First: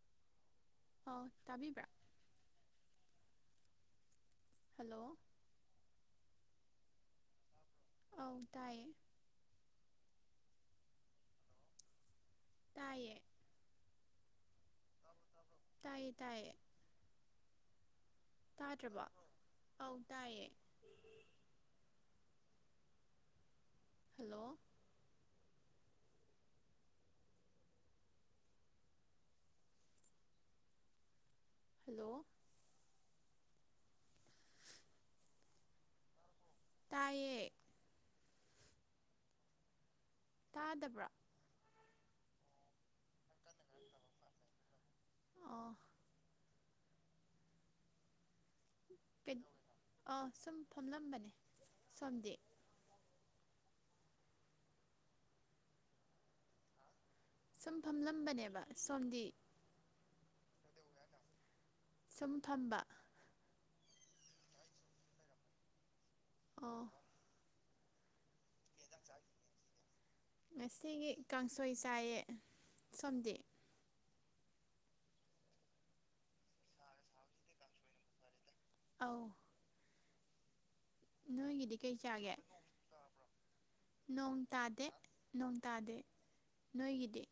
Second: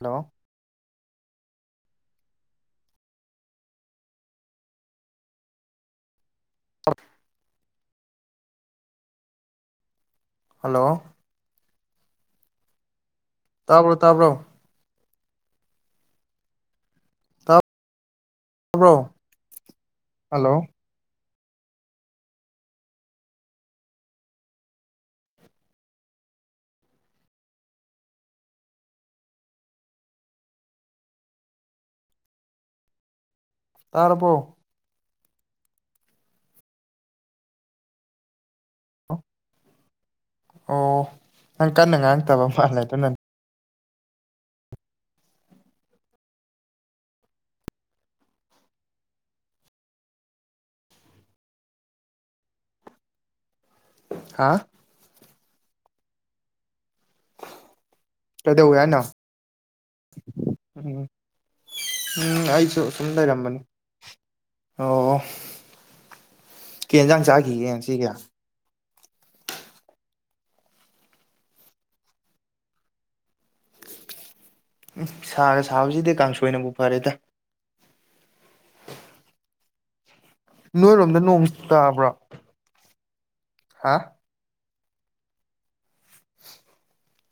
Hello ꯑꯣ ꯇꯥꯕꯤꯕ꯭ꯔꯥ hello ꯑ [unintelligible] ꯑꯧ ꯇꯥꯏꯌꯦ ꯍꯜꯂꯣ ꯇꯥꯏꯌꯦ ꯇꯥꯕ꯭ꯔꯣ ꯇꯥꯕ꯭ꯔꯣ ꯇꯥꯏꯌꯦ ꯇꯥꯏꯌꯦ ꯇ [inaudible] ꯇꯥꯗ꯭ꯔꯕꯣ ꯑꯧ ꯇꯥꯏꯌꯦ ꯍꯜꯂꯣ ꯍꯜꯂꯣ ꯍꯜꯂꯣ ꯇꯥꯔꯕꯣ ꯇꯥꯏꯌꯦ ꯇꯥꯗꯕ꯭ꯔꯣ ꯑꯣ ꯅꯪ ꯀꯟꯅ ꯉꯥꯡꯉꯛꯇꯕ ꯃꯥꯜꯂꯦ ꯑꯗꯨꯅꯅꯦ ꯀꯟꯅ [inaudible] ꯑꯣ ꯑꯥ ꯁꯨꯝ ꯐꯝꯂꯝꯕꯅꯦ ꯁꯣꯝꯗꯤ ꯍꯥꯥ ꯁꯨꯝ ꯍꯥ ꯐꯝꯂꯝꯕꯅꯦꯕ ꯀꯩꯗꯧꯋꯦ ꯍꯥꯏꯅꯣ ꯁꯣꯝꯗꯤ ꯎꯝ ꯁꯨꯝ ꯎꯝ ꯐꯝꯕ ꯑꯩꯁꯨ ꯁꯝ ꯂꯩꯔꯝꯕꯅꯤ ꯑꯣ ꯑꯣ ꯀꯩ ꯌꯦꯟꯖꯥꯡ ꯆꯥꯈꯤꯒꯦ ꯉꯥꯁꯤꯒꯤ ꯉꯁꯤꯒꯤ ꯀꯥꯡꯁꯣꯏ ꯆꯥꯏꯌꯦ ꯁꯣꯝꯗꯤ ꯎꯝ ꯁꯥꯔ ꯁꯥꯕꯁꯤꯗ ꯀꯥꯡꯁꯣꯏꯅꯕꯨ ꯐꯔꯦꯗ ꯑꯧ ꯅꯣꯏꯔꯣꯝꯗ ꯅꯣꯡ ꯅꯣꯏꯒꯤꯗꯤ ꯀꯩ ꯇꯥꯕ꯭ꯔꯣ ꯆꯥꯒꯦ ꯍꯥ ꯅꯣꯡ ꯇꯥꯗꯦ ꯅꯣꯡ ꯇꯥꯗꯦ ꯅꯣꯏꯒꯤꯗꯤ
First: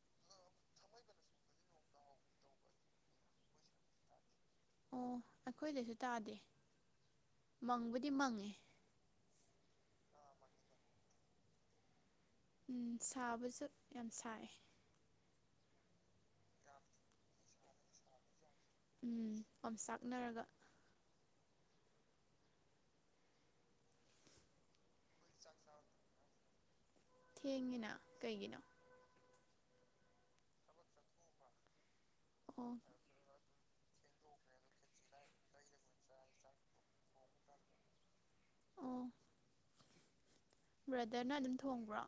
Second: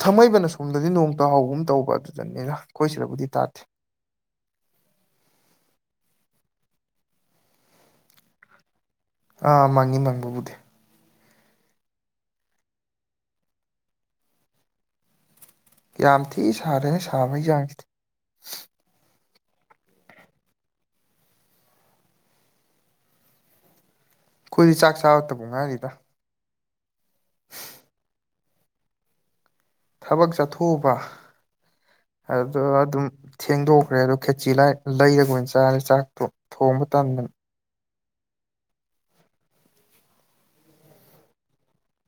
ꯊꯝꯃꯩꯕꯅ ꯑꯁꯣꯝꯗꯗꯤ ꯅꯣꯡ ꯇꯥꯍꯥꯎꯒꯨꯝ ꯇꯧꯕ ꯑꯗꯨꯅꯅꯤ ꯑꯩꯈꯣꯏ ꯁꯤꯗꯕꯨꯗꯤ ꯇꯥꯗꯦ ꯑꯣ ꯑꯩꯈꯣꯏꯗꯁꯨ ꯇꯥꯗꯦ ꯃꯪꯕꯨꯗꯤ ꯃꯪꯉꯦ ꯑꯥ ꯃꯪꯉꯤ ꯃꯪꯕꯕꯨꯗꯤ ꯎꯝ ꯁꯥꯕꯁꯨ ꯌꯥꯝ ꯁꯥꯏꯌꯦ ꯌꯥꯝ ꯊꯤ ꯁꯥꯔꯦꯍꯦ ꯁꯥꯕꯒꯤ ꯆꯥꯡꯁꯤꯗꯤ ꯎꯝ ꯑꯣꯝꯆꯥꯛꯅꯔꯒ ꯑꯩꯈꯣꯏꯗꯤ ꯆꯥꯛ ꯆꯥꯔꯇꯕꯨ ꯉꯥꯏꯔꯤꯗ ꯊꯦꯡꯉꯤꯅ ꯀꯩꯒꯤꯅꯣ ꯊꯕꯛ ꯆꯠꯊꯣꯛꯎꯕ ꯑꯗꯨꯗ ꯑꯣ ꯑꯗꯨꯝ ꯊꯦꯡꯗꯣꯛꯈ꯭ꯔꯦ ꯑꯗꯨ ꯈꯦꯆꯤ ꯂꯩꯏ ꯂꯩꯔꯒ ꯑꯣꯏꯅ ꯆꯥꯔꯦ ꯆꯥꯛꯇꯣ ꯊꯣꯡꯕ ꯇꯟꯗꯅ ꯑꯣ ꯕ꯭ꯔꯗꯔꯅ ꯑꯗꯨꯝ ꯊꯣꯡꯕ꯭ꯔꯣ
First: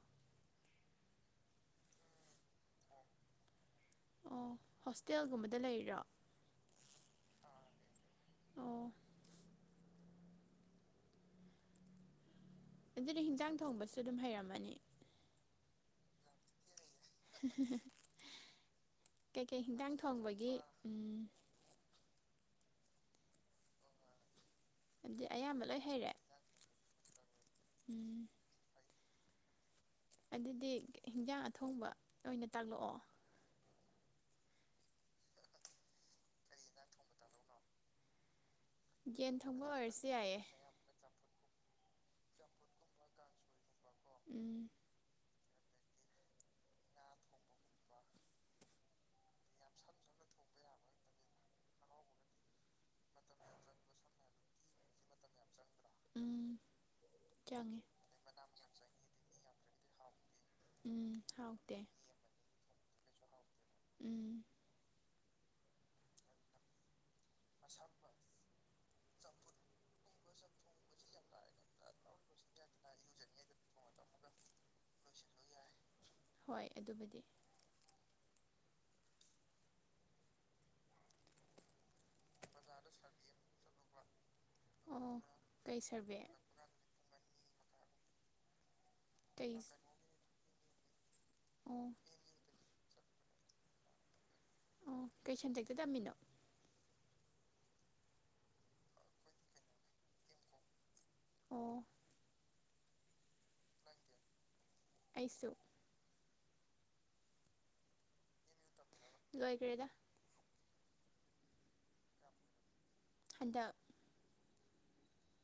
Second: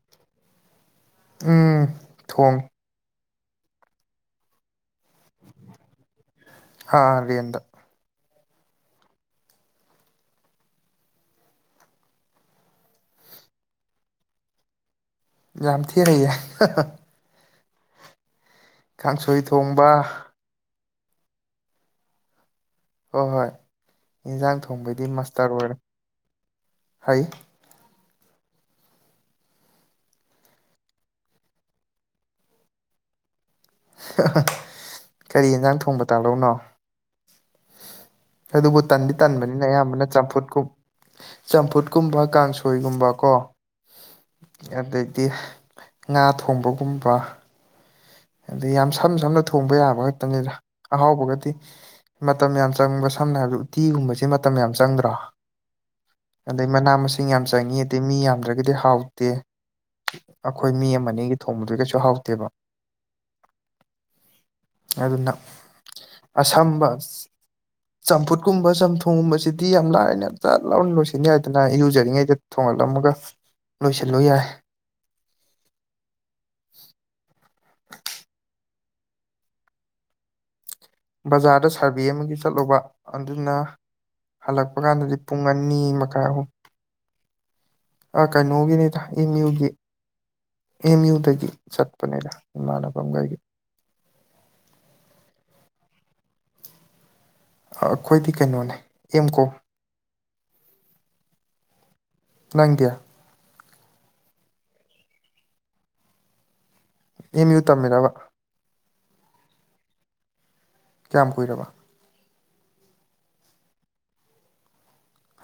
ꯎꯝ ꯊꯣꯡꯉꯦ ꯑꯣ ꯍꯣꯁꯇꯦꯜꯒꯨꯝꯕꯗ ꯂꯩꯔꯤꯔꯣ ꯑꯥ ꯔꯦꯟꯇꯗ ꯑꯣ ꯑꯗꯨꯗꯤ ꯍꯤꯟꯖꯥꯡ ꯊꯣꯡꯕꯁꯨ ꯑꯗꯨꯝ ꯍꯩꯔꯝꯃꯅꯤ ꯌꯥꯝ ꯊꯤ ꯍꯩꯌꯦ ꯀꯥꯡꯁꯣꯏ ꯀꯩꯀꯩ ꯊꯣꯡꯕ ꯍꯤꯟꯖꯥꯡ ꯊꯣꯡꯕꯒꯤ ꯎꯝ ꯍꯣꯏ ꯍꯣꯏ ꯏꯟꯖꯥꯡ ꯊꯣꯡꯕꯩꯗꯤ ꯑꯗꯨꯗꯤ ꯃꯁꯇꯔ ꯑꯌꯥꯝꯕ ꯑꯣꯏꯔꯦ ꯂꯣꯏ ꯍꯩꯔꯦ ꯍꯩ ꯎꯝ ꯑꯗꯨꯗꯤ ꯍꯤꯟꯖꯥꯡ ꯑꯊꯣꯡꯕ ꯑꯣꯏꯅ ꯇꯥꯛꯂꯛꯑꯣ ꯀꯔꯤ ꯌꯦꯟꯖꯥꯡ ꯊꯣꯡꯕ ꯇꯥꯛꯂꯧꯅꯣ ꯀꯔꯤꯗ ꯍꯦꯟꯖꯡ ꯊꯣꯡꯕ ꯑꯗꯨꯕꯨ ꯇꯟꯗꯤ ꯌꯦꯟ ꯇꯟꯕꯅꯤꯅ ꯊꯣꯡꯕ ꯑꯣꯏꯔꯁꯨ ꯑꯌꯥꯝꯕꯅ ꯌꯥꯏꯌꯦ ꯆꯝꯐꯨꯠ ꯀꯨꯝ ꯆꯝꯐꯨꯠꯀꯨꯝꯕ ꯀꯥꯡꯁꯣꯏꯒꯨꯝꯕ ꯀꯣ ꯎꯝ ꯑꯗꯩꯗꯤ ꯉꯥ ꯊꯣꯡꯕꯒꯨꯝꯕ ꯑꯗ ꯌꯥꯝ ꯁꯝ ꯁꯝꯅ ꯊꯣꯡꯕ ꯌꯥꯕ ꯈꯛꯇꯅꯤꯗ ꯑꯍꯥꯎꯕꯒꯗꯤ ꯃꯇꯝ ꯌꯥꯝ ꯆꯪꯕ ꯁꯝꯅ ꯍꯥꯏꯔꯕꯗ ꯎꯠꯇꯤꯒꯨꯝꯕꯕꯁꯤ ꯃꯇꯝ ꯌꯥꯝ ꯆꯪꯗ꯭ꯔꯥ ꯎꯝ ꯑꯗꯩ ꯃꯅꯥ ꯃꯁꯤꯡ ꯌꯥꯝ ꯆꯪꯉꯤ ꯆꯪꯏꯤ ꯑꯗꯩ ꯃꯤ ꯌꯥꯝꯗ꯭ꯔꯒꯗꯤ ꯍꯥꯎꯇꯦ ꯑꯩꯈꯣꯏ ꯃꯤ ꯎꯝ ꯑꯃꯅꯤ ꯑꯒꯤ ꯊꯣꯡꯕꯗꯨ ꯍꯥꯎꯇꯦ ꯀꯩꯁꯨ ꯍꯥꯎꯇꯦꯕ ꯎꯝ ꯑꯗꯨꯅ ꯑꯁꯝꯕ ꯑꯁꯥꯝ ꯆꯝꯐꯨꯠꯀꯨꯝꯕ ꯆꯝꯊꯣꯡꯒꯨꯝꯕꯁꯤꯗꯤ ꯌꯥꯝ ꯂꯥꯏꯅ ꯌꯥꯝꯖ ꯂꯥꯎꯔ ꯂꯣꯏꯁꯤꯟꯅꯤ ꯍꯥꯏꯗꯅ ꯏꯔꯨꯖꯔꯤꯉꯩꯗ ꯊꯣꯡꯍꯜꯂꯝꯃꯒ ꯂꯣꯏꯁꯤꯜꯂꯨ ꯌꯥꯏ ꯍꯣꯏ ꯑꯗꯨꯕꯨꯗꯤ ꯕꯖꯥꯔꯗ ꯁꯥꯔꯕꯦ ꯑꯃꯒꯤ ꯆꯠꯂꯨꯕ ꯑꯗꯨꯅ ꯍꯜꯂꯛꯄ ꯀꯥꯟꯗꯗꯤ ꯑꯣ ꯄꯨꯡ ꯑꯅꯤ ꯀꯩ ꯁꯔꯚꯦ ꯃꯈꯥꯏ ꯑꯍꯨꯝ ꯑ ꯀꯩꯅꯣꯒꯤꯅꯤꯗ ꯑꯦꯝ ꯀꯩ ꯌꯨꯒꯤ ꯑꯦꯝ ꯌꯨ ꯗꯒꯤ ꯑꯣ ꯆꯠꯄꯅꯤꯗ ꯏꯃꯥꯟꯅꯕꯉꯩꯒꯤ ꯑꯣ ꯀꯩ ꯁꯟꯗꯦꯛꯇ ꯇꯝꯃꯤꯅꯣ ꯑ ꯑꯩꯈꯣꯏꯗꯤ ꯀꯩꯅꯣꯅꯦ ꯑꯦꯝ ꯀꯣ ꯑꯣ ꯅꯪꯗꯤ ꯑꯩꯁꯨ ꯑꯦꯝ ꯌꯨ ꯇꯝꯃꯤꯔꯕ ꯂꯣꯏꯒ꯭ꯔꯦꯗ ꯀꯌꯥꯝ ꯀꯨꯏꯔꯕ ꯍꯟꯗꯛ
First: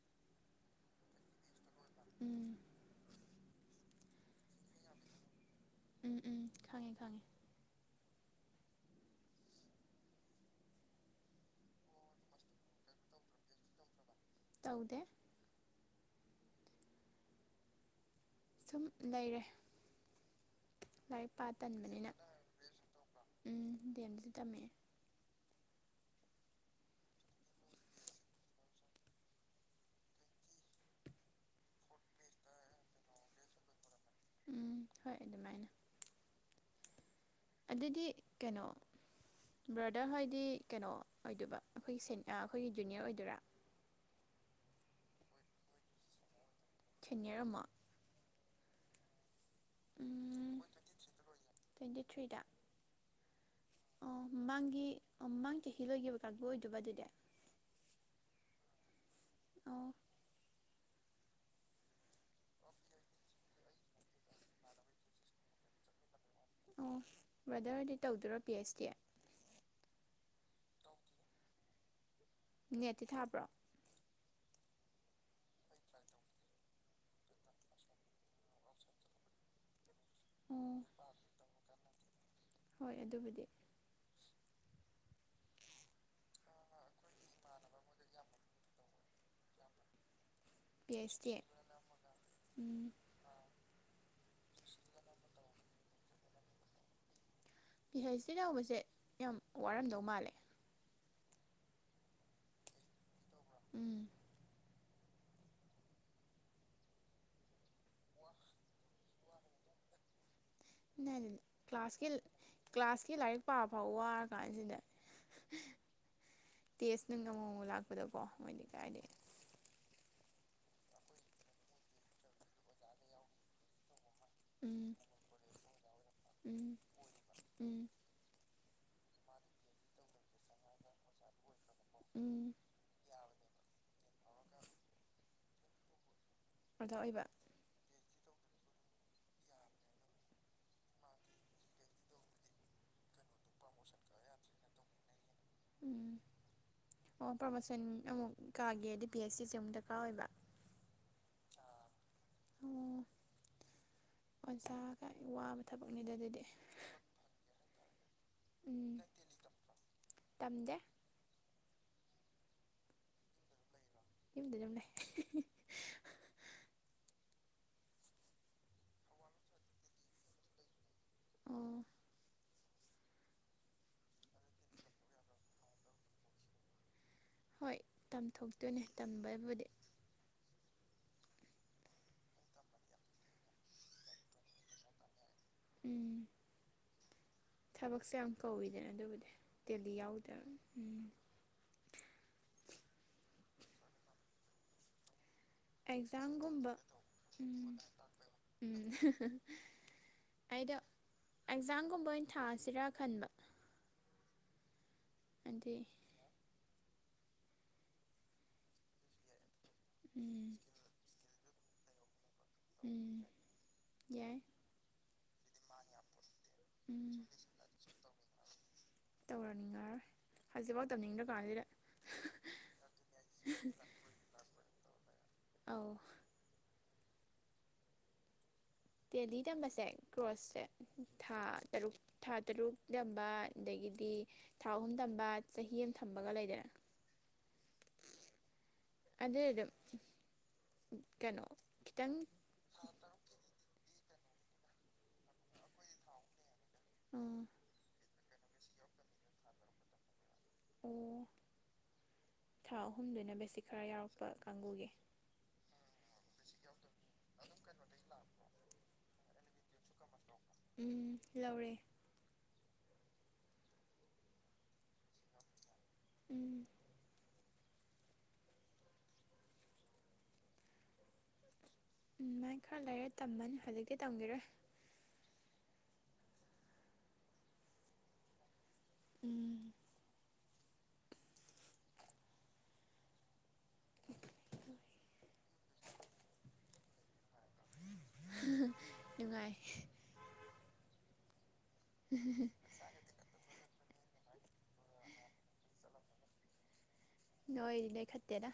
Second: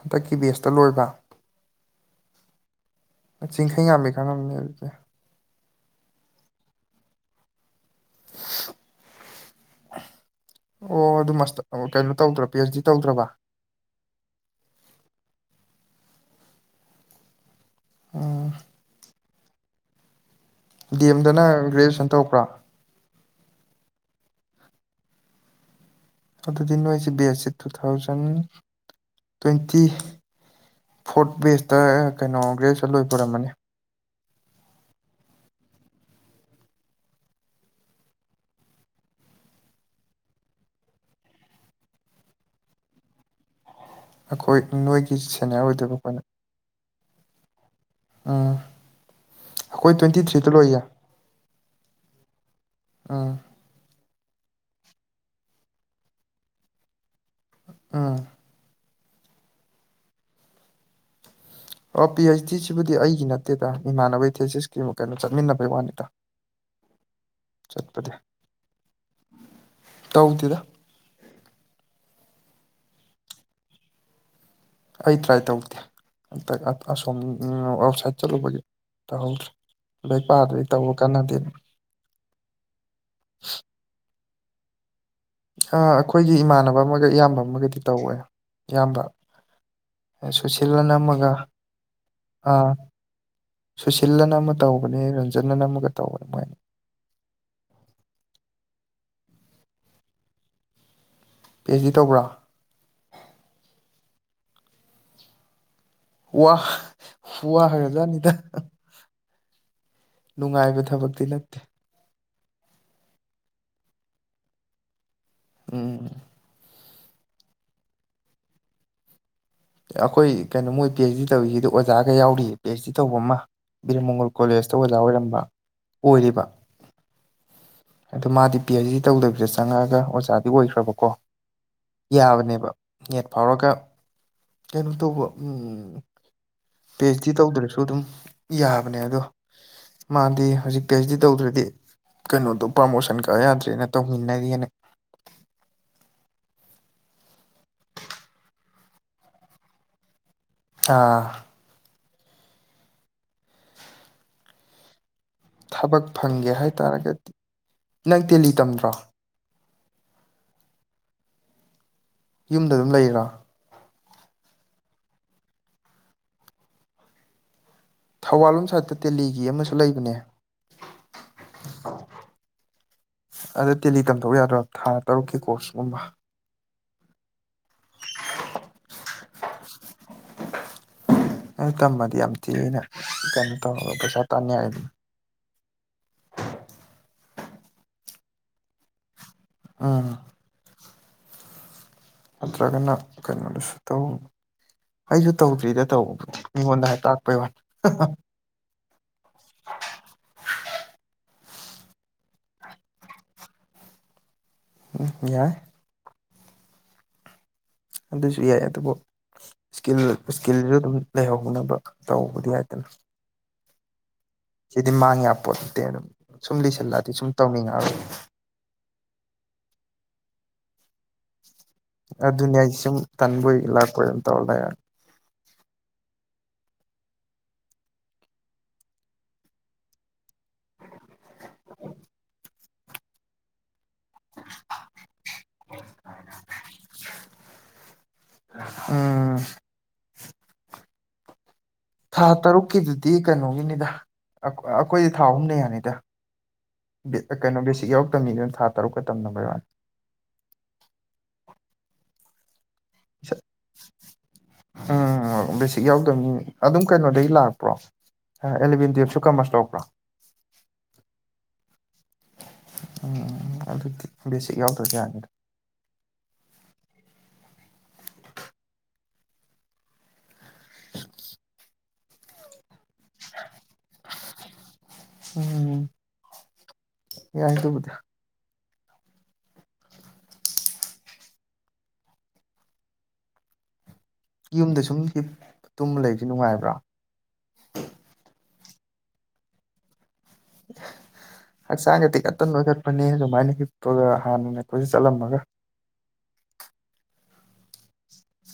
ꯍꯟꯗꯛꯀꯤ ꯕꯦꯁꯇ ꯂꯣꯏꯕ ꯎꯝ ꯆꯤꯡꯈꯩꯉꯥꯟꯕꯤ ꯈꯡꯉꯝꯅꯦ ꯑꯗꯨꯗꯤ ꯎꯝ ꯎꯝ ꯈꯪꯉꯦ ꯈꯪꯉꯦ ꯑꯣ ꯑꯗꯨ ꯃꯥꯁꯇ ꯀꯩꯅꯣ ꯇꯧꯗ꯭ꯔꯣ ꯄꯤ ꯑꯩꯆ ꯗꯤ ꯇꯧꯗ꯭ꯔꯕ ꯇꯧꯗꯦ ꯎꯝ ꯁꯨꯝ ꯂꯩꯔꯦ ꯗꯤ ꯂꯥꯏꯔꯤꯛ ꯄꯥ ꯑꯦꯝꯗꯅ ꯒ꯭ꯔꯦꯖꯨꯑꯦꯁꯟ ꯇꯟꯕꯅꯤꯅ ꯇꯧꯕ꯭ꯔꯥ ꯎꯝ ꯗꯤ ꯑꯦꯝꯁꯨ ꯇꯝꯃꯛꯑꯦ ꯑꯗꯨꯗꯤ ꯅꯣꯏꯁꯤ ꯕꯦꯁꯁꯤ ꯇꯨ ꯊꯥꯎꯖꯟ ꯇ꯭ꯋꯦꯟꯇꯤ ꯐꯣꯔꯠ ꯕꯦꯖꯇ ꯀꯩꯅꯣ ꯒ꯭ꯔꯦꯖꯨꯁꯟ ꯂꯣꯏꯕ ꯑꯣꯔꯝꯃꯅꯤ ꯎꯝ ꯍꯣꯏ ꯑꯗꯨꯃꯥꯏꯅ ꯑꯗꯨꯗꯤ ꯀꯩꯅꯣ ꯕ꯭ꯔꯗꯔ ꯍꯣꯏꯗꯤ ꯀꯩꯅꯣ ꯑꯣꯏꯗꯣꯏꯕ ꯑꯩꯈꯣꯏꯒꯤ ꯁꯦꯅꯤ ꯑꯩꯈꯣꯏꯒꯤ ꯖꯨꯅꯤꯌꯔ ꯑꯣꯏꯗꯣꯏꯔꯥ ꯑꯩꯈꯣꯏ ꯅꯣꯏꯒꯤ ꯁꯦꯅꯤꯌꯥꯔ ꯑꯣꯏꯗꯣꯏꯕ ꯑꯩꯈꯣꯏꯅ ꯁꯦꯅꯤꯌꯔ ꯑꯃꯨꯛ ꯎꯝ ꯑꯩꯈꯣꯏ ꯇ꯭ꯋꯦꯟꯇꯤ ꯊ꯭ꯔꯤꯗ ꯎꯝ ꯂꯣꯏꯌꯦ ꯇ꯭ꯋꯦꯟꯇꯤ ꯊ꯭ꯔꯤꯗ ꯎꯝ ꯑꯣ ꯃꯃꯥꯡꯒꯤ ꯃꯃꯥꯡ ꯆꯍꯤ ꯂꯣꯏꯈꯤꯕ ꯀꯥꯡꯕꯨ ꯑꯣꯏꯗꯣꯏꯕ ꯑꯗꯨꯗꯤ ꯎꯝ ꯑꯣ ꯑꯣ ꯄꯤ ꯑꯩꯆ ꯗꯤ ꯁꯤꯕꯨꯗꯤ ꯑꯩꯒꯤ ꯅꯠꯇꯦꯗ ꯏꯃꯥꯟꯅꯕꯒꯤ ꯊꯦꯁꯤꯁꯀꯤ ꯀꯩꯅꯣ ꯆꯠꯃꯤꯟꯅꯕꯩ ꯋꯥꯅꯤꯗ ꯑꯣ ꯕ꯭ꯔꯗꯔꯍꯣꯏꯗꯤ ꯆꯠꯄꯗꯤ ꯇꯧꯗꯣꯏꯔꯣ ꯄꯤ ꯑꯩꯆ ꯗꯤ ꯇꯧꯗꯦꯗ ꯅꯦꯠꯇꯤ ꯊꯥꯕ꯭ꯔꯣ ꯑꯩ ꯇ꯭ꯔꯥꯏ ꯇꯧꯗꯦ ꯑꯁꯣꯝ ꯑꯥꯎꯠꯁꯥꯏꯠ ꯆꯠꯂꯨꯕꯒꯤ ꯇꯧꯍꯧꯗ꯭ꯔꯦ ꯂꯥꯏꯔꯤꯛ ꯄꯥꯗ꯭ꯔꯗꯤ ꯑꯣ ꯇꯧꯕ ꯀꯥꯟꯅꯗꯦꯅ ꯍꯣꯏ ꯑꯗꯨꯕꯨꯗꯤ [inaudible] ꯑ ꯑꯩꯈꯣꯏꯒꯤ ꯏꯃꯥꯟꯅꯕ ꯑꯃꯒ ꯏꯌꯥꯝꯕ ꯑꯃꯒꯗꯤ ꯇꯧꯋꯦ ꯏꯌꯥꯝꯕ ꯑ ꯁꯨꯁꯤꯜꯂꯅ ꯄꯤ ꯑꯩꯆ ꯑꯃꯒ ꯗꯤ ꯑꯥ ꯎꯝ ꯁꯨꯁꯤꯜꯂꯅ ꯑꯃ ꯇꯧꯕꯅꯦ ꯔꯟꯖꯟꯑꯅ ꯑꯃꯒ ꯇꯧꯕꯅꯦ ꯃꯣꯏ ꯑꯅꯤ ꯄꯤꯍꯩꯁꯇꯤ ꯅ ꯇꯧꯕꯁꯦ ꯌꯥꯝ ꯋꯥꯔꯝꯗꯧ ꯃꯥꯜꯂꯦ ꯄꯦ ꯑꯩꯁ ꯗꯤ ꯇꯧꯕꯔꯣ ꯎꯝ ꯋꯥ ꯋꯥꯒ꯭ꯔꯥꯖꯥꯠꯅꯤꯗ ꯅꯨꯡꯉꯥꯏꯕ ꯊꯕꯛꯇꯤ ꯅꯠꯇꯦ ꯀ꯭ꯂꯥꯁꯀꯤ ꯀ꯭ꯂꯥꯁꯀꯤ ꯂꯥꯏꯔꯤꯛ ꯄꯥꯕ ꯐꯥꯎ ꯋꯥꯔ ꯀꯥꯟꯁꯤꯗ ꯎꯝ ꯇꯦꯁ ꯅꯨꯡ ꯑꯃꯃꯝ ꯂꯥꯛꯄꯗꯀꯣ ꯃꯣꯏꯗꯤ ꯀꯥꯏꯗꯩ ꯑꯩꯈꯣꯏ ꯀꯩꯅꯣ ꯃꯣꯏ ꯄꯤ ꯑꯩꯆ ꯗꯤ ꯇꯧꯔꯤꯁꯤꯗ ꯑꯣꯖꯥꯒ ꯌꯥꯎꯔꯤꯌꯦ ꯄꯤ ꯑꯩꯆ ꯗꯤ ꯇꯧꯕ ꯑꯃ ꯕꯤꯔ ꯃꯪꯒꯣꯜ ꯀꯣꯂꯦꯖꯇ ꯎꯝ ꯑꯣꯖꯥ ꯑꯣꯏꯔꯝꯕ ꯑꯣꯏꯔꯤꯕ ꯎꯝ ꯎꯝ ꯑꯗꯣ ꯃꯥꯗꯤ ꯄꯤ ꯑꯩꯆ ꯗꯤ ꯇꯧꯗꯕꯤꯗ ꯆꯪꯉꯛꯑꯒ ꯑꯣꯖꯥꯗꯤ ꯑꯣꯏꯈ꯭ꯔꯥꯕꯀꯣ ꯎꯝ ꯌꯥꯕꯅꯦꯕ ꯅꯦꯠ ꯐꯥꯎꯔꯒ ꯀꯩꯅꯣ ꯇꯧꯕ ꯎꯝ ꯑꯗ ꯄꯤ ꯑꯩꯆ ꯑꯣꯏꯕ ꯗꯤ ꯇꯧꯗ꯭ꯔꯁꯨ ꯑꯗꯨꯝ ꯌꯥꯕꯅꯦ ꯑꯗꯣ ꯃꯥꯗꯤ ꯍꯧꯖꯤꯛ ꯄꯤ ꯑꯩꯆ ꯗꯤ ꯇꯧꯗ꯭ꯔꯗꯤ ꯀꯩꯅꯣꯗꯣ ꯄ꯭ꯔꯃꯣꯁꯟ ꯀꯥ ꯌꯥꯗ꯭ꯔꯦꯅ ꯇꯧꯃꯤꯟꯅꯔꯤꯑꯦꯅ ꯎꯝ ꯑꯣ ꯄ꯭ꯔꯃꯣꯁꯟ ꯑꯃꯨꯛ ꯀꯥꯒꯦꯗꯤ ꯄꯤ ꯑꯩꯆ ꯗꯤꯁꯦ ꯑꯃꯨꯛ ꯗꯔꯀꯥꯔ ꯑꯣꯏꯕ ꯑꯥ ꯑꯣ ꯑꯣꯖꯥꯒꯥꯏ ꯋꯥꯕ ꯊꯕꯛꯅꯤꯗ ꯑꯗꯨꯗꯤ ꯇꯔꯒꯦꯠ ꯅꯪ ꯇꯦꯜꯂꯤ ꯇꯝꯗ꯭ꯔꯣ ꯎꯝ ꯇꯝꯗꯦ ꯌꯨꯝꯗ ꯑꯗꯨꯝ ꯂꯩꯔꯤꯔꯣ ꯌꯨꯝ ꯑꯗꯨꯝ ꯂꯩ ꯊꯧꯕꯥꯜ ꯂꯣꯝ ꯁꯥꯏꯠꯇ ꯇꯦꯜꯂꯤꯒꯤ ꯑꯃꯁꯨ ꯂꯩꯕꯅꯦ ꯑꯣ ꯑꯗꯣ ꯇꯦꯜꯂꯤ ꯇꯝꯊꯣꯛꯎ ꯌꯥꯗ꯭ꯔꯣ ꯊꯥ ꯇꯔꯨꯛꯀꯤ ꯀꯣꯔꯁꯀꯨꯝꯕ ꯍꯣꯏ ꯇꯝꯊꯣꯛꯇꯣꯏꯅꯦ ꯇꯝꯕꯩꯕꯨꯗꯤ ꯑꯗꯨ ꯇꯝꯃꯗꯤ ꯌꯥꯝ ꯊꯤꯅ ꯀꯩꯅꯣ ꯇꯧꯔꯒ ꯄꯩꯁꯥ ꯇꯥꯟ ꯌꯥꯔꯦꯗꯅ ꯎꯝ ꯊꯕꯛꯁꯦ ꯌꯥꯝ ꯀꯧꯏꯗꯅ ꯑꯗꯨꯕꯨꯗꯤ ꯇꯦꯜꯂꯤ ꯎꯝ ꯌꯥꯎꯗꯕ ꯎꯝ ꯅꯠꯇ꯭ꯔꯒꯅ ꯀꯩꯅꯣꯗꯁꯨ ꯇꯧ ꯑꯩꯁꯨ ꯇꯧꯗ꯭ꯔꯤꯗ ꯇꯧꯕꯕꯨꯗꯤ ꯑꯦꯛꯖꯥꯝꯒꯨꯝꯕ ꯃꯤꯉꯣꯟꯗ ꯇꯥꯛꯄꯩ ꯋꯥꯅꯤ ꯎꯝ ꯎꯝ ꯑꯩꯗꯣ ꯑꯦꯛꯖꯥꯝꯒꯨꯝꯕ ꯑꯣꯏꯅ ꯊꯥꯁꯤꯔꯥ ꯈꯟꯕ ꯎꯝ ꯌꯥꯏ ꯑꯗꯨꯗꯤ ꯑꯗꯨꯁꯨ ꯌꯥꯏ ꯑꯗꯨꯕꯨ ꯁ꯭ꯀꯤꯜ ꯎꯝ ꯁ꯭ꯀꯤꯜꯁꯨ ꯑꯗꯨꯝ ꯂꯩꯍꯧꯅꯕ ꯇꯧꯕꯗꯤ ꯌꯥꯢ ꯎꯝ ꯌꯥꯏ ꯁꯤꯗꯤ ꯃꯥꯡꯌꯥꯄꯣꯟꯇꯦ ꯗꯨꯝ ꯁꯨꯝ ꯂꯤꯁꯜꯂꯛꯑꯗꯤ ꯁꯨꯝ ꯇꯧꯅꯤꯡꯉꯛꯑꯔꯣꯏꯕ ꯇꯧꯔꯛꯅꯤꯡꯉꯥꯔꯣꯏ ꯍꯧꯖꯤꯛꯐꯥꯎ ꯇꯧꯅꯤꯡꯗ꯭ꯔꯀꯥꯟꯖꯤꯗ ꯑꯗꯨꯅꯦ ꯍꯥꯏꯖꯦ ꯁꯨꯝ ꯇꯟꯕꯣꯏ ꯂꯥꯛꯄꯣꯏ ꯑꯗꯨꯝ ꯇꯧꯔ ꯂꯩꯔꯅꯤ ꯑꯥꯎ ꯇꯦꯜꯂꯤ ꯇꯝꯕꯁꯦ ꯀ꯭ꯔꯣꯁꯁꯦ ꯊꯥ ꯇꯔꯨꯛ ꯊꯥ ꯇꯔꯨꯛ ꯇꯝꯕ ꯑꯗꯒꯤ ꯗꯤ ꯊꯥ ꯑꯍꯨꯝ ꯇꯝꯕ ꯆꯍꯤ ꯑꯃ ꯊꯝꯕꯒ ꯂꯩꯗꯅ ꯎꯝ ꯑꯗꯨꯗꯤ ꯑꯗꯨꯝ ꯀꯩꯅꯣ ꯈꯤꯇꯪ ꯊꯥ ꯇꯔꯨꯛꯀꯤꯗꯨꯗꯤ ꯀꯩꯅꯣꯒꯤꯅꯤꯗ ꯑꯩꯈꯣ ꯑꯈꯣꯏꯗꯤ ꯊꯥ ꯑꯍꯨꯝꯅ ꯌꯥꯅꯤꯗ ꯕꯦꯛ ꯀꯩꯅꯣ ꯕꯦꯁꯤꯛ ꯌꯥꯎ ꯇꯝꯃꯤꯗꯨꯅ ꯊꯥ ꯇꯔꯨꯛꯀ ꯇꯝꯅꯕ ꯌꯥꯎꯋꯦ꯫ ꯑꯣ ꯊꯥ ꯑꯍꯨꯝꯗ ꯕꯦꯁꯤꯛ ꯈꯔ ꯌꯥꯎꯔꯛꯄ ꯀꯥꯡꯕꯨꯒꯤ꯫ ꯎꯝ ꯕꯦꯁꯤꯛ ꯌꯥꯎꯗꯕꯅꯤ ꯑꯗꯨꯝ ꯀꯩꯅꯣꯗꯩ ꯂꯥꯛꯄ꯭ꯔꯣ ꯑꯦꯂꯕꯦꯟꯟ ꯇꯨꯌꯦꯞꯁꯨ ꯀꯝꯃ꯭ꯔꯁ ꯂꯧꯔꯛꯄ꯭ꯔꯣ꯫ ꯎꯝ ꯂꯧꯔꯦ꯫ ꯑ ꯑꯗꯨꯗꯤ ꯕꯦꯁꯤꯛ ꯌꯥꯎꯗ꯭ꯔꯖꯨ ꯌꯥꯅꯤꯗ꯫ ꯎꯝ꯫ ꯎꯝꯃꯥꯏ ꯈꯔ ꯂꯩꯔ ꯇꯝꯃꯅꯤ ꯍꯧꯖꯤꯛꯇꯤ ꯇꯝꯒꯤꯔꯣꯏ꯫ ꯎꯝ ꯌꯥꯏ ꯑꯗꯨꯕꯨꯗꯤ꯫ ꯎꯝ꯫ ꯌꯨꯝꯗ ꯁꯨꯝ ꯍꯤꯄ ꯇꯨꯝ ꯂꯩꯕꯖꯦ ꯅꯨꯡꯉꯥꯏꯕ꯭ꯔꯥ꯫ [unintelligible] ꯅꯨꯡꯉꯥꯏ꯫ ꯍꯛꯆꯥꯡꯒ ꯇꯤꯈꯠꯇꯅ ꯅꯣꯏꯇꯠꯄꯅꯦ ꯑꯗꯨꯃꯥꯏꯅ ꯍꯤꯄꯥꯒ ꯍꯥꯟꯅꯅꯥ ꯀꯣꯏꯆꯠ ꯆꯠꯂꯝꯃꯒ꯫ ꯅꯣꯏꯗꯤ ꯅꯣꯏ ꯂꯩꯈꯠꯇꯦꯗ꯫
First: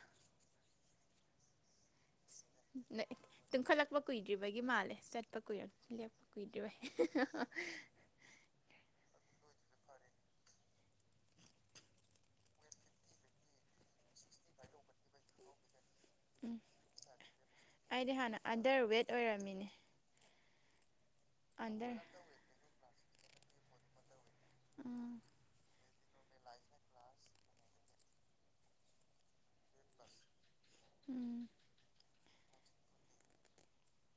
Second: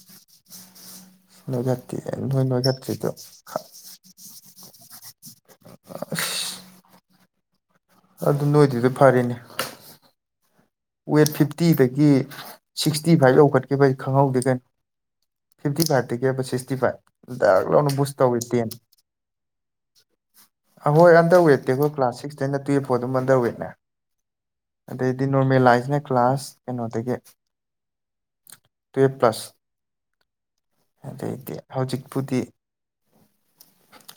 ꯅꯣꯏꯈꯠꯇꯦ ꯅꯣꯏ ꯅꯣꯏ ꯅꯣꯏꯈꯠꯇ꯭ꯔꯤꯗꯣ ꯈ_ _ ꯇꯨꯝꯈꯠꯂꯛꯄ ꯀꯨꯏꯗ꯭ꯔꯤꯕꯒꯤ ꯃꯥꯜꯂꯦ ꯆꯠꯄ ꯀꯨꯏꯔ ꯂꯦꯞꯄ ꯀꯨꯏꯗ꯭ꯔꯤꯕꯩ꯫ ꯑꯗꯨ ꯅꯣꯏ꯭ꯤꯗꯗꯣ ꯐꯔꯤꯅꯤ꯫ ꯐꯔꯦ꯫ ꯋꯦꯠ ꯐꯤꯞꯇꯤꯗꯒꯤ ꯁꯤꯛꯇꯤꯐꯥꯏ ꯌꯧꯈꯠꯈꯤꯕꯖꯦ ꯈꯪꯍꯧꯗꯦ ꯀꯩꯅꯣ꯫ ꯐꯤꯄꯇꯤꯐꯥꯏꯄꯇꯒꯤ ꯍꯥꯏꯕ ꯎꯝ ꯁꯤꯛꯁꯇꯤꯐꯥꯏꯚ ꯗꯛ ꯂꯥꯎꯅ ꯕꯨꯁ ꯇꯧꯋꯤ ꯇꯦꯟ꯫ ꯔꯝꯃꯤꯅꯦ꯫ ꯑꯍꯣꯏ ꯑꯟꯗꯔ ꯋꯦꯠꯇꯤ ꯑꯈꯣꯏ ꯀ꯭ꯂꯥꯁ ꯁꯤꯛꯁꯇꯩꯩꯅ ꯇꯨꯌꯦꯞ ꯐꯥꯎ ꯑꯗꯨꯝ ꯑꯟꯗꯔ ꯋꯦꯠꯅꯦ꯫ ꯎꯝ ꯑꯗꯩꯗꯤ ꯅꯣꯔꯃꯦꯜ ꯂꯥꯛꯏꯖꯤꯅ ꯀ꯭ꯂꯥꯁ ꯀꯩꯅꯣꯗꯒꯤ_ _ ꯇꯨꯋꯦꯄ ꯄ꯭ꯂꯁ꯫ ꯑꯁ_ _ ꯑꯗꯩꯗꯤ ꯍꯧꯖꯤꯛꯄꯨꯗꯤ_ _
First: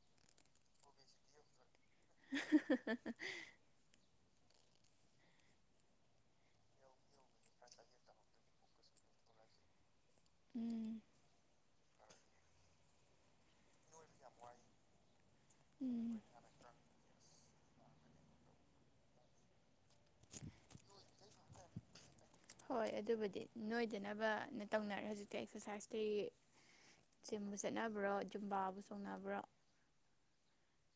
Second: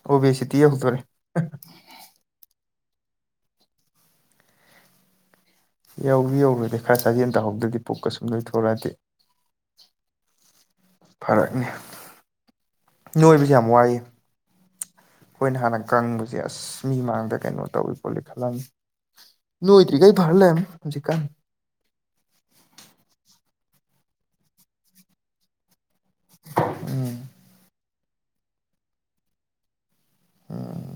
ꯑꯣꯕꯦꯁꯤꯇꯤ ꯌꯧꯗꯣꯔꯦ꯫ [unintelligible] [unintelligible] ꯌꯧꯗꯤ ꯌꯧꯔꯣꯏꯗ ꯈꯔ ꯁꯥꯖꯦꯟ ꯇꯍꯧꯗ꯭ꯔꯗꯤ ꯄꯨꯛꯀ ꯁꯨꯝ ꯅꯣꯏꯊꯣꯔꯛꯑꯗꯤ꯫ ꯎꯝ꯫ ꯐꯔꯛꯅꯤ ꯅꯣꯏꯕꯖꯦ ꯌꯥꯝ ꯋꯥꯏꯌꯦ꯫ ꯌꯥꯝ ꯋꯥꯏ꯫ ꯑꯈꯣꯏꯅ ꯍꯥꯟꯅ ꯀꯪꯕꯖꯦ ꯑꯁ ꯃꯤ ꯃꯥꯡꯗ ꯀꯩꯅꯣ ꯇꯧꯏ ꯈꯣꯠꯂꯤ ꯈꯜꯂꯝꯃꯤ꯫ ꯅꯣꯏꯗ꯭ꯔꯤꯒꯩ ꯐꯥ ꯂꯩꯍꯝꯃꯦ ꯍꯧꯖꯤꯛꯀꯥꯟ꯫ ꯍꯣꯏ ꯑꯗꯨꯕꯨꯗꯤ ꯅꯣꯏꯗꯅꯕꯅ ꯇꯧꯅꯔꯦ ꯍꯧꯖꯤꯛꯇꯤ ꯑꯦꯛꯁꯔꯁꯥꯏꯁ꯫ ꯇꯤ ꯎꯝ ꯖꯤꯝꯕꯨ ꯆꯠꯅꯕ꯭ꯔꯣ ꯖꯨꯝꯕꯥꯕꯨ ꯆꯣꯡꯅꯕ꯭ꯔꯣ꯫ ꯎꯝ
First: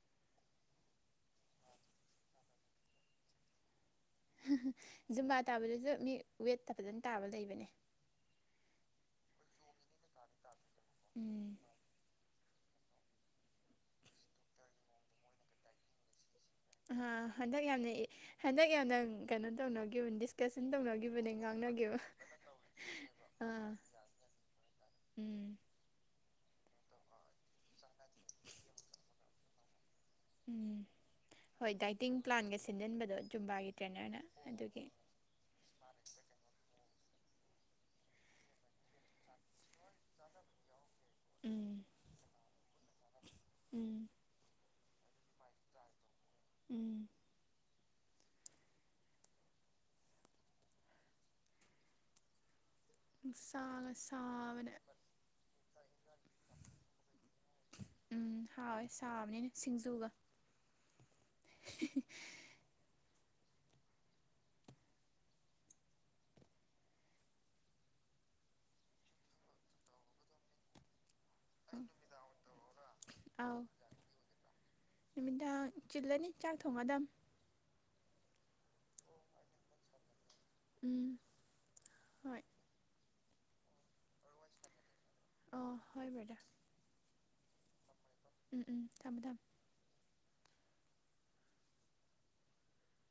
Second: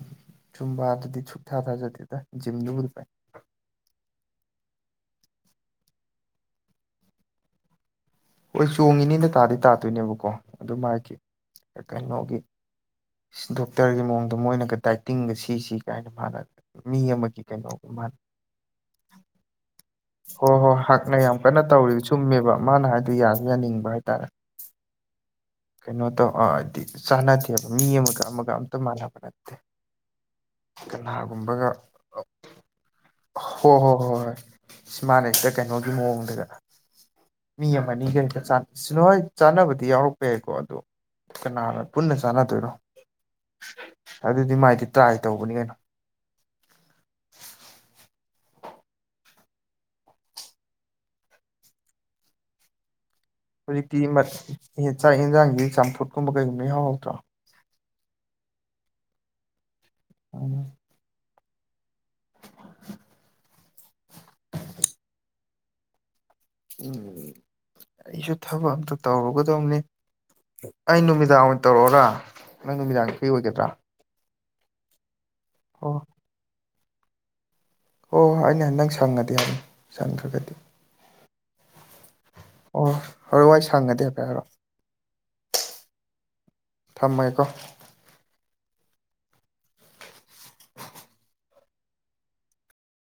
ꯆꯨꯝꯕꯥꯗꯨꯗꯤ ꯁꯨꯛꯊꯥ ꯊꯥꯖꯗꯦꯗ ꯖꯤꯝꯗꯨꯕꯨꯗꯤ ꯐꯩ꯫ ꯖꯨꯝꯕꯥ ꯇꯥꯕꯗꯖꯨ ꯃꯤ ꯋꯦꯠꯇ ꯐꯖꯅ ꯇꯥꯕ ꯂꯩꯕꯅꯦ꯫ ꯍꯣꯏ ꯆꯣꯡꯉꯤꯅꯤꯅ ꯇꯥꯗꯤ ꯇꯥꯗꯣꯏꯅꯦꯕꯀꯣ ꯑꯗꯨꯝ ꯃꯥꯒꯤ_ ꯎꯝ _ ꯀꯩꯅꯣꯒꯤ ꯗꯣꯛꯇꯔꯒꯤ ꯃꯑꯣꯡꯗ ꯃꯣꯏꯅꯒ ꯗꯥꯏꯇꯤꯡꯒ ꯁꯤꯁꯤ ꯀꯥꯏꯅ ꯃꯥꯥꯟꯅ ꯑ ꯍꯟꯗꯛ ꯌꯥꯝꯅ ꯏ ꯍꯟꯗꯛ ꯌꯥꯝꯅ ꯀꯩꯅꯣ ꯇꯧꯅꯈꯤꯕꯅꯦ ꯍꯣꯏ ꯗꯤꯁꯀꯁꯟ ꯍꯣꯏ ꯍꯥꯛꯅ ꯇꯧꯅꯈꯤꯕꯅꯦ ꯌꯥꯝ ꯀꯟꯅ ꯉꯥꯡꯅꯈꯤꯕ ꯇꯧꯔꯤ ꯆꯨꯝꯃꯦꯕ ꯃꯥꯅ ꯍꯥꯏꯗꯣ ꯌꯥꯁꯨ ꯑꯥ ꯌꯥꯅꯤꯡꯕ ꯍꯥꯏꯇꯥꯔꯦ ꯎꯝ ꯀꯩꯅꯣ ꯇꯧ ꯍꯥꯏꯗꯤ ꯆꯥꯟꯅꯗꯦꯕ ꯃꯤ ꯑꯃꯒ ꯑꯃꯒ ꯑꯝꯇ ꯃꯥꯟꯅꯕ ꯅꯠꯇꯦ꯫ ꯎꯝ ꯀꯅꯥꯒꯨꯝꯕꯒ ꯍꯣꯏ ꯗꯥꯏꯇꯤꯡ ꯄ꯭ꯂꯥꯟꯒ ꯁꯤꯟꯖꯟꯕꯗꯣ ꯖꯨꯝꯕꯥꯒꯤ ꯇ꯭ꯔꯦꯅꯔꯅ ꯑꯗꯨꯒꯤ ꯃꯥꯟꯅꯁꯤꯗ ꯀꯩꯅꯣꯒꯤ ꯃꯑꯣꯡꯗꯒꯥ ꯃꯤ ꯑꯃꯅꯤ ꯑꯒ ꯍꯦꯛꯇ ꯆꯥ ꯆꯠꯂꫭ ꯍꯣꯏ ꯆꯥꯅꯕꯗꯤ ꯌꯥꯎꯔꯛꯄ ꯌꯥꯏꯀꯣ ꯑꯗꯣ ꯎꯝ ꯀꯅꯥꯅ ꯄꯨꯟꯅ ꯆꯥꯟꯅꯗꯣꯏꯔꯣ ꯎꯝ ꯑꯗꯨꯗꯤ ꯃꯥꯏꯗꯤ ꯇ꯭ꯔꯥꯏ ꯇꯧꯕꯅꯤ ꯀꯩꯅꯣ ꯎꯝ ꯆꯥꯒ ꯍꯧꯖꯤꯛꯇꯤ ꯃꯠ ꯁꯥꯕꯅ ꯆꯥꯛ ꯌꯦꯟꯖꯥꯡꯁꯤ ꯆꯝꯐꯨꯠ ꯀꯨꯝꯕ ꯀꯩꯒꯨꯝꯕ ꯎꯍꯥꯎ ꯍꯥꯎꯗ꯭ꯔꯣ ꯎꯝ ꯍꯥꯎꯋꯦ ꯁꯥꯕꯅꯤꯅ ꯁꯤꯡꯖꯨꯒ ꯑꫭ [inaudible] ꯎꯝ ꯑꯩꯁꯨ ꯊꯕꯛ ꯑꯝꯇ ꯇꯧꯔꯨꯒꯗꯧꯅꯤ ꯑꯩ ꯅꯨꯃꯤꯗꯥꯡ ꯎꯝ ꯇꯧꯔꯛꯑꯣꯔ ꯅꯪ ꯅꯨꯃꯤꯗꯥꯡꯒꯤ ꯐ꯭ꯔꯤ ꯑꯥꯎ ꯑꯣꯏꯒꯗ꯭ꯔꯥ ꯅꯨꯃꯤꯗꯥꯡ ꯑꯣ ꯆꯤꯜꯂꯅꯤ ꯆꯥꯛ ꯊꯣꯡꯉꯥ ꯗꯨꯝ ꯍꯣꯏ ꯍꯣꯏ ꯑꯩꯅ ꯅꯪ ꯁꯪꯉꯗꯤ ꯍꯥꯏꯕꯅꯤ ꯁꯪꯈ꯭ꯔꯒꯗꯤ ꯎꯝ ꯍꯣꯏ ꯑꯣ ꯍꫭꯔꯦꯜ ꯋꯥꯏ ꯁꯪꯒꯗꯤ ꯍꯥꯏꯐꯦꯠ ꯍꯥꯏꯔꯑꫭ ꯑꫭ ꯍꯣꯏ ꯕ꯭ꯔꯗꯔ ꯊꯝꯃꯥꯒꯦꯀꯣ ꯎꯝ ꯎꯝ ꯊꯝꯃꯦ ꯊꯝꯃꯦ